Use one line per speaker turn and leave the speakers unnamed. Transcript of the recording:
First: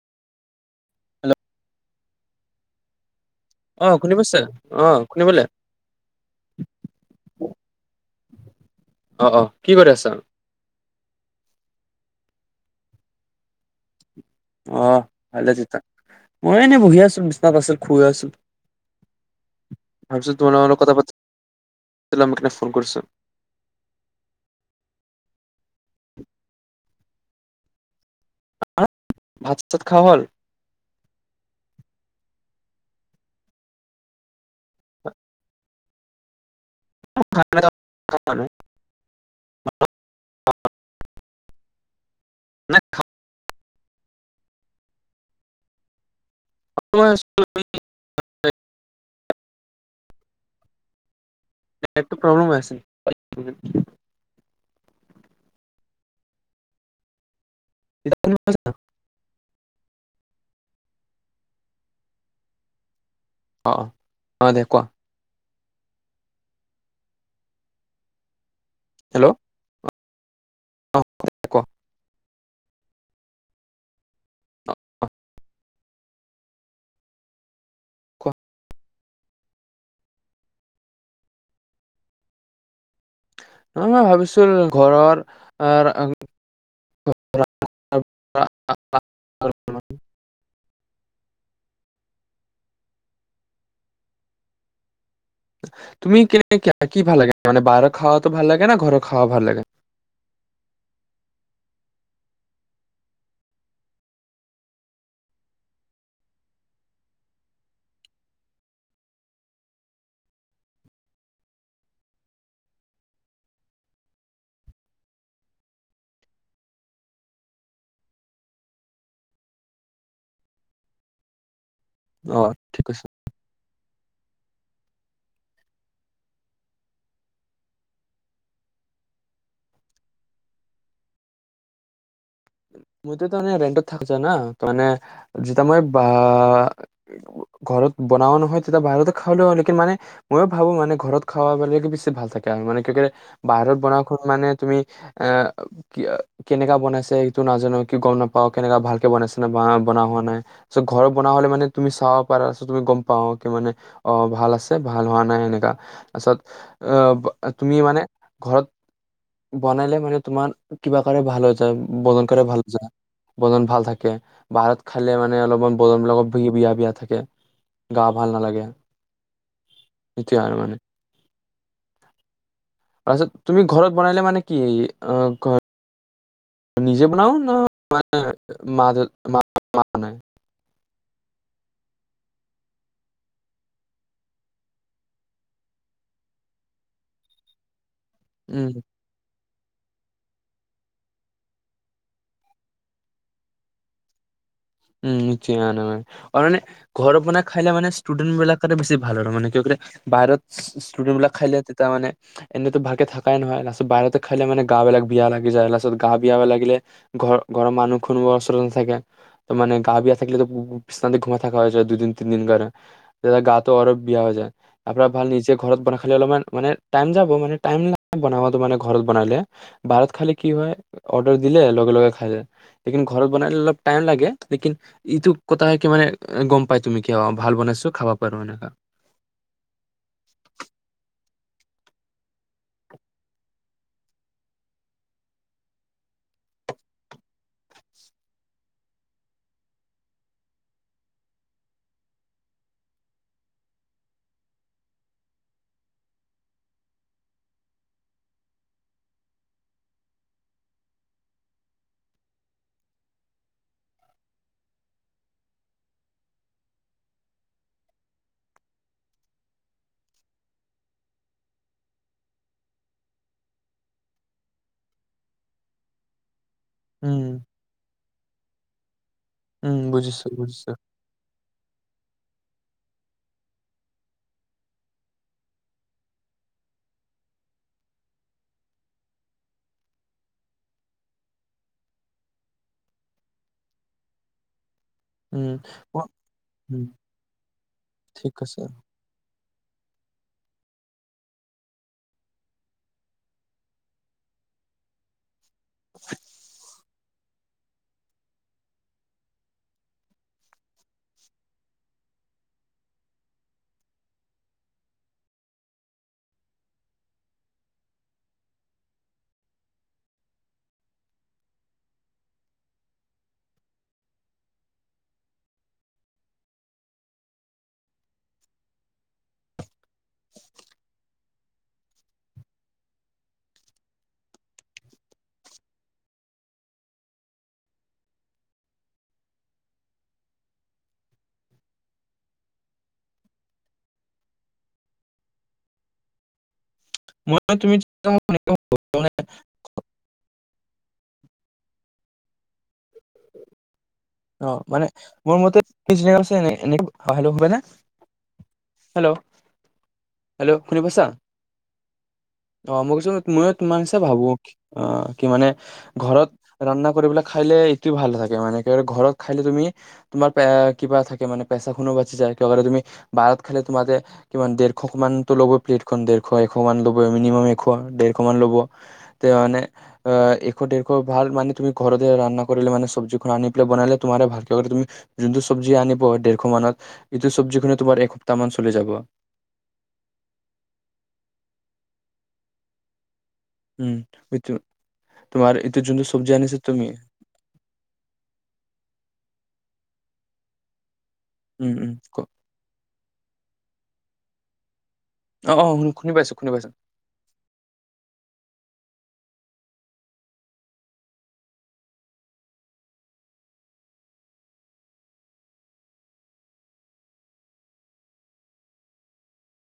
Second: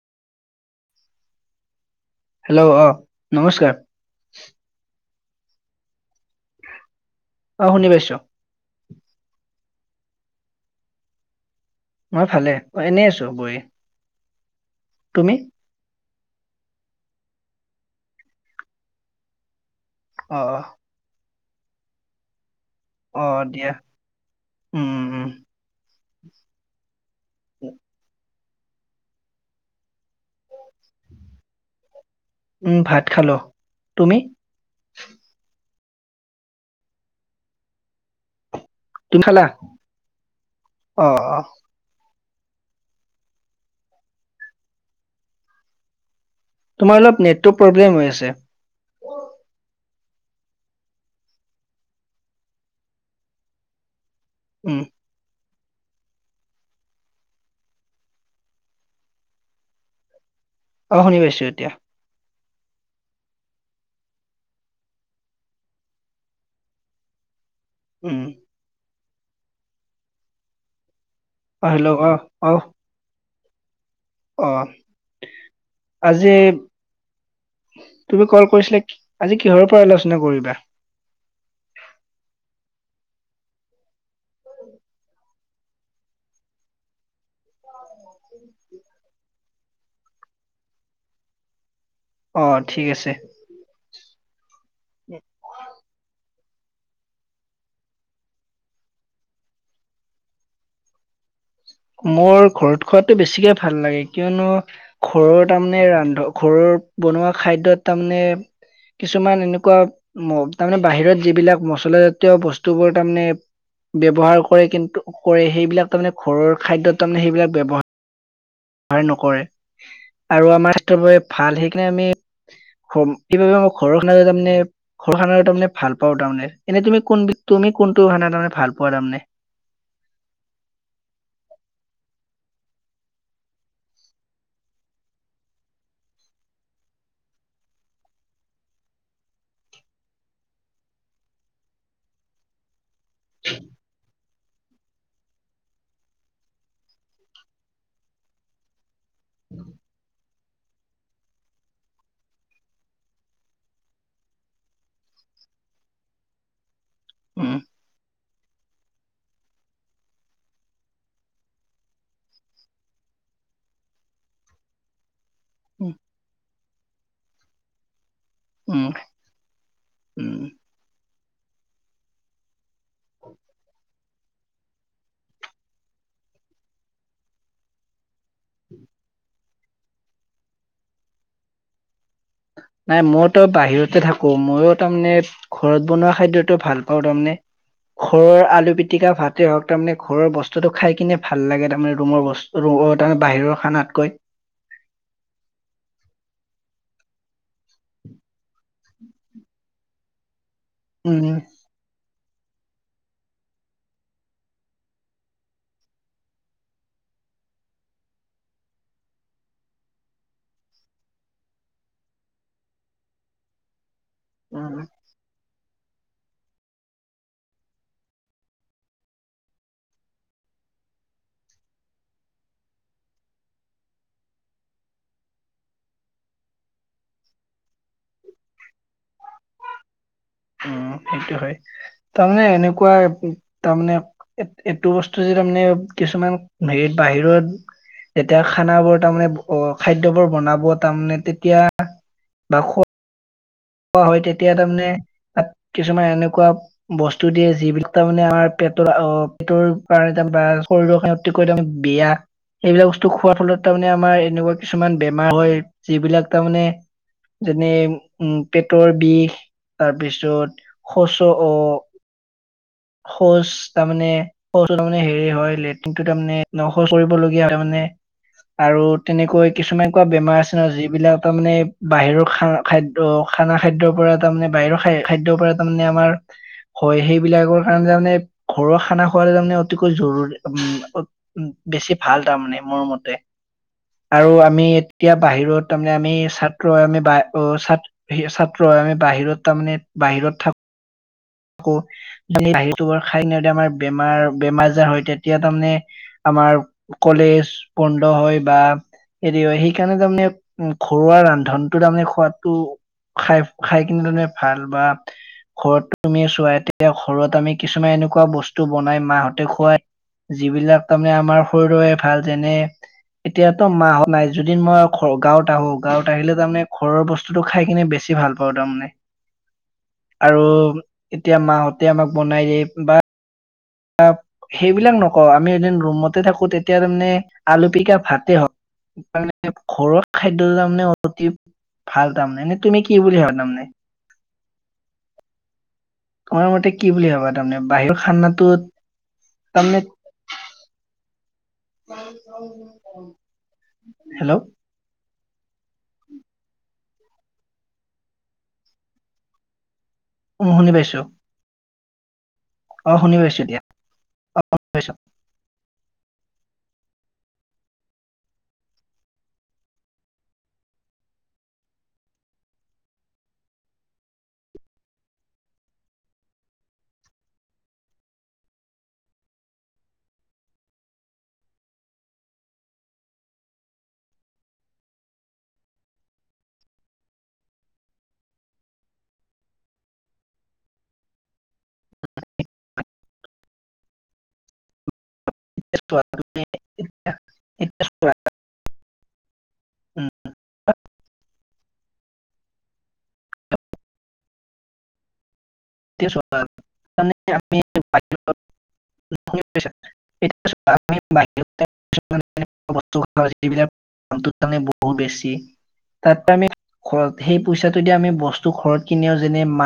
Hello
hello, অঁ।
অ', শুনি পাইছা, অঁ। শুনি পালে?
অ', শুনি পাইছো।
অ', অ', কি কৰি আছ'?
মই ভালে। অ', এনেই আছো বহি।
অ',
তুমি
ভালে তেতিয়া। মইও এনেই বহি আছো, বিছনাত আছিলো, শুই আছো। তাৰপিছত
অ
তোমাৰ লগত অলপ
অ
কথা পাতি [unintelligible]
অ', দিয়া। উম, উম, উম। [inaudible]
[unintelligible] ভাত চাত খোৱা হ'ল?
উম, ভাত খালোঁ। তুমি?
[inaudible]
তুমি খালা? অঁ, অঁ।
নাই [inaudible]
তোমাৰ অলপ নেটতো প্ৰব্লেম হৈ আছে।
[unintelligible] নেটতো প্ৰব্লেম হৈ আছে [unintelligible]
উম।
[inaudible]
অ', শুনি পাইছোঁ এতিয়া।
অ', অহ, দে কোৱা।
উম।
হেল্ল' অ কোৱা কোৱা
অ হেল্ল' ক' অহ অহ আজি, তুমি ক'ল কৰিছিলা, আজি কিহৰ ওপৰত আলোচনা কৰিবা?
নহয় মই ভাবিছো ঘৰৰ আহ [unintelligible] আলোচনা
অ ঠিক আছে। উম
তুমি কেনে কি ভাল লাগে মানে বাহিৰৰ খাৱাটো ভাল লাগে নে? ঘৰৰ খাৱা ভাল লাগে?
মোৰ ঘৰত খোৱটো বেছিকে ভাল লাগে কিয়নো ঘৰৰ তাৰমানে ৰান্ধ ঘৰৰ বনোৱা খাদ্যত তাৰমানে কিছুমান এনেকুৱা ম' তাৰমানে বাহিৰত যিবিলাক মচলা জাতীয় বস্তুবোৰ তাৰমানে ব্যৱহাৰ কৰে কিন্তু কৰে সেইবিলাক তাৰমানে ঘৰৰ খাদ্যত তাৰমানে সেইবিলাক ব্যৱহাৰ- ৰ নকৰে আৰু আমাৰ স্বাস্থ্যৰ বাবে ভাল সেই
অ ঠিক কৈছা
[unintelligible] [inaudible] ঘৰ খানা তাৰমানে ভাল পাওঁ তাৰমানে এনে তুমি কোন বি তুমি কোনটো খানা তাৰমানে ভাল পোৱা তাৰমানে?
মইতো তাৰমানে ৰেন্টত থাকিছো না মানে যেতিয়া মই বা- ঘৰত বনাও নহয় তেতিয়া বাহিৰতে খাই লওঁ লেকিন মানে ময়ো ভাবো মানে ঘৰত খাব পাৰিলে বেছি ভাল থাকে আৰু মানে কিয়ুকি বাহৰত বনা মানে তুমি এ কি কেনেকা বনাইছে- টো নাজানো কি গম নাপাও কেনেকা ভাল- বনাইছে না বনোৱা হোৱা নাই- চ 'ঘৰত বনোৱা হলে মানে তুমি চাব পাৰা তুমি গম পাওঁ কি মানে অ ভাল আছে ভাল হোৱা নাই এনেকা তাৰপিছত অ ব
উম
তুমি মানে- ঘৰত বনাইলে মানে তোমাৰ কিবা কা'ৰ ভাল হৈ যায় [unintelligible] [inaudible] বদন ভাল থাকে বাহৰত খালে মানে- মানে অলপমান [unintelligible] বিয়া থাকে গা- ভাল নালাগে,
উম
এতিয়া
উম
আৰু মানে- তাৰছত তুমি ঘৰত বনাইলে মানে কি [unintelligible] নিজে বনাও ন [unintelligible]
নাই মইতো বাহিৰতে থাকো মইও তাৰমানে ঘৰত বনোৱা খাদ্যটো ভাল পাওঁ তাৰমানে। ঘৰৰ
উম
আলু পিটিকা ভাত। হওক তাৰমানে ঘৰৰ বস্তুটো খাই কিনে ভাল লাগে তাৰমানে ৰুমৰ বচ অ তাৰমানে বাহিৰৰ খানাতকৈ।
উম নিশ্চয় [unintelligible] আৰু মানে ঘৰত বনাই খাইলে মানে ষ্টুডেণ্ট বিলাক- বেছি ভাল আৰু মানে কিয় কি বাহৰত- ষ্টো-ষ্টুডেণ্ট
উম
বিলাক খাইলে তেতিয়া মানে- এনেইতো ভালকে থাকাই নহয় লাষ্টত বাহিৰতে খাইলে মানে গা বিলাক বিয়া লাগি যায়। লাষ্টত গা বিয়া লাগিলে ঘৰ-ঘৰৰ মানুহ কোনো ওচৰত নাথাকে। মানে গা বিয়া থাকিলে [unintelligible] বিছনাতে ঘুমাই থাকা হৈ যায় দুদিন তিনিদিন কাৰণে গাটো আৰু- বিয়া হৈ যায়
উম
আপোনাৰ ভাল নিজে ঘৰত বনাই খালে অলপমান মানে টাইম যাব মানে টাইম নাই বনাওঁতে মানে ঘৰত বনালে বাহৰত খালে কি হয় অৰ্ডাৰ দিলে লগে লগে খালে, লেকিন ঘৰত বনালে অলপ টাইম লাগে। লেকিন ইটো কথা একেবাৰে গম পায় তুমি কি অ ভাল বনাইছো খাবা পাৰো এনেকা
উম, সেইটো হয় তাৰমানে এনেকুৱা তাৰমানে এইটো বস্তু যে তাৰমানে কিছুমান হেৰিত বাহিৰত যেতিয়া খানা বোৰ তাৰমানে খাদ্যবোৰ বনাব তাৰমানমানে তেতিয়া বা স খোৱা হয় তেতিয়া তাৰমানে তাত কিছুমান এনেকুৱা বস্তু দিয়ে যিবিলাক তাৰমানে আমাৰ পেটৰ অহ, পেটৰ কাৰণে তাৰ বা শৰীৰৰে অতিকৈ তাৰ বিয়া সেইবিলাক বস্তু খোৱাৰ ফলত তাৰমানে আমাৰ এনেকুৱা কিছুমান বেমাৰ হয় যিবিলাক তাৰমানে যেনে উ পেটৰ বিষ তাৰপিছত শৌচৰ অ' শৌচ তাৰমানে শৌচৰ মানে হেৰি হয় লেট্ৰিন টো তাৰমানে শৌচ
উম
কৰিবলগীয়া মানে আৰু তেনেকৈ
উম
কিছুমান এনেকুৱা
বুজিছো
বেমাৰ আছে ন
বুজিছো
যিবিলাক তাৰ মানে বাহিৰৰ খানা খাদ্য, খানা খাদ্যৰ পৰা তাৰমানে বাহিৰৰ খাদ্যৰ পৰা তাৰমানে আমাৰ হয় সেইবিলাকৰ কাৰণ তাৰ মানে ঘৰুৱা খানা খোৱা তাৰমানে অতিকৈ জৰুৰী উ বেছি ভাল তাৰমানে মোৰ মতে আৰু আমি এতিয়া
উম
বাহিৰত তাৰমানে
মই
আমি ছাত্ৰ
উম
আমি
ঠিক
ছাত্ৰ
আছে
হয় আমি বাহিৰত তাৰমানে বাহিৰত থাক ও [unintelligible] আমাৰ বেমাৰ বেমাৰ আজাৰ হয় তে এতিয়া তাৰমানে আমাৰ কলেজ বন্ধ হয় বা হেৰি হয় সেইকাৰণে তাৰমানে ঘৰুৱা ৰান্ধনটো তাৰমানে খোৱাদটো খাই খাই কিনে তাৰমানে ভাল বা ঘৰত তুমি চোৱা এতিয়া ঘৰত আমি কিছুমান এনেকুৱা বস্তু বনাই মাহ'তে খুৱাই যিবিলাক তাৰমানে আমাৰ শৰীৰৰে ভাল যেনে এতিয়াতো মাহত নাই যদি মই গাঁৱত আহো গাঁৱত আহিলে তাৰমানে ঘৰৰ বস্তুটো খাই কিনে বেছি ভাল পাওঁ তাৰমানে আৰু এতিয়া মাহ'ত তে আমাক বনাই দিয়ে বা অহ, সেইবিলাক নকওঁ আমি এদিন ৰুমতে থাকো তেতিয়া তাৰমানে আলু পিতিকা ভাতে হওঁক ঘৰুৱা খাদ্য তাৰমানে অতি ভাল তাৰমানে, এনে তুমি কি বুলি ভাবা তাৰমানে? মোৰ মতে কি বুলি ভাবা
মই
তাৰমানে,
তুমি
বাহিৰৰ খানটোত তাৰমানে [inaudible] হেল্ল'
অ' মানে মোৰ মতে [unintelligible] হেল্ল' হেল্ল'
উ
হেল্ল', শুনি
পাইছো
পাইছা? অ' মই কৈছোঁ,
শুনি পাইছো
মই
দিয়া
তোমাৰ নিচিনা ভাবো
শুনি পাইছো
অ' কি মানে। ঘৰত ৰান্ধা কৰি পেলাই খালে, ইটোও ভাল লাগে মানে ঘৰত খালে তুমি, তোমাৰ কিবা থাকে মানে পেচাখনো বাচি যায়। তুমি বাহিৰত খালে তোমাৰে কি দেৰশ মানতো ল'ব প্লেটখন দেৰশ জএশ মান লব মিনি মাম এশ, দেৰশ মান ল'ব তে মানে এশ দেৰশ ভাল মানে তুমি ঘৰতে ৰান্ধা কৰিলে মানে চব্জিখন আনি বনালে তোমাৰ ভাল লগত তুমি যোনটো চব্জি আনিব, দেৰশ মানত সেইটো চব্জি তোমাৰ এসপ্তাহ মান চলি যাব। উম, সিইটো তোমাৰ ইটো
এতিয়া চোৱা,
যোনটো চব্জি আনিছে তুমি।
এতিয়া চোৱা, উম।
উম, উম কও অ', অ', শুনি শুনি পাইছোঁ, শুনি পাইছোঁ।
আমি [inaudible]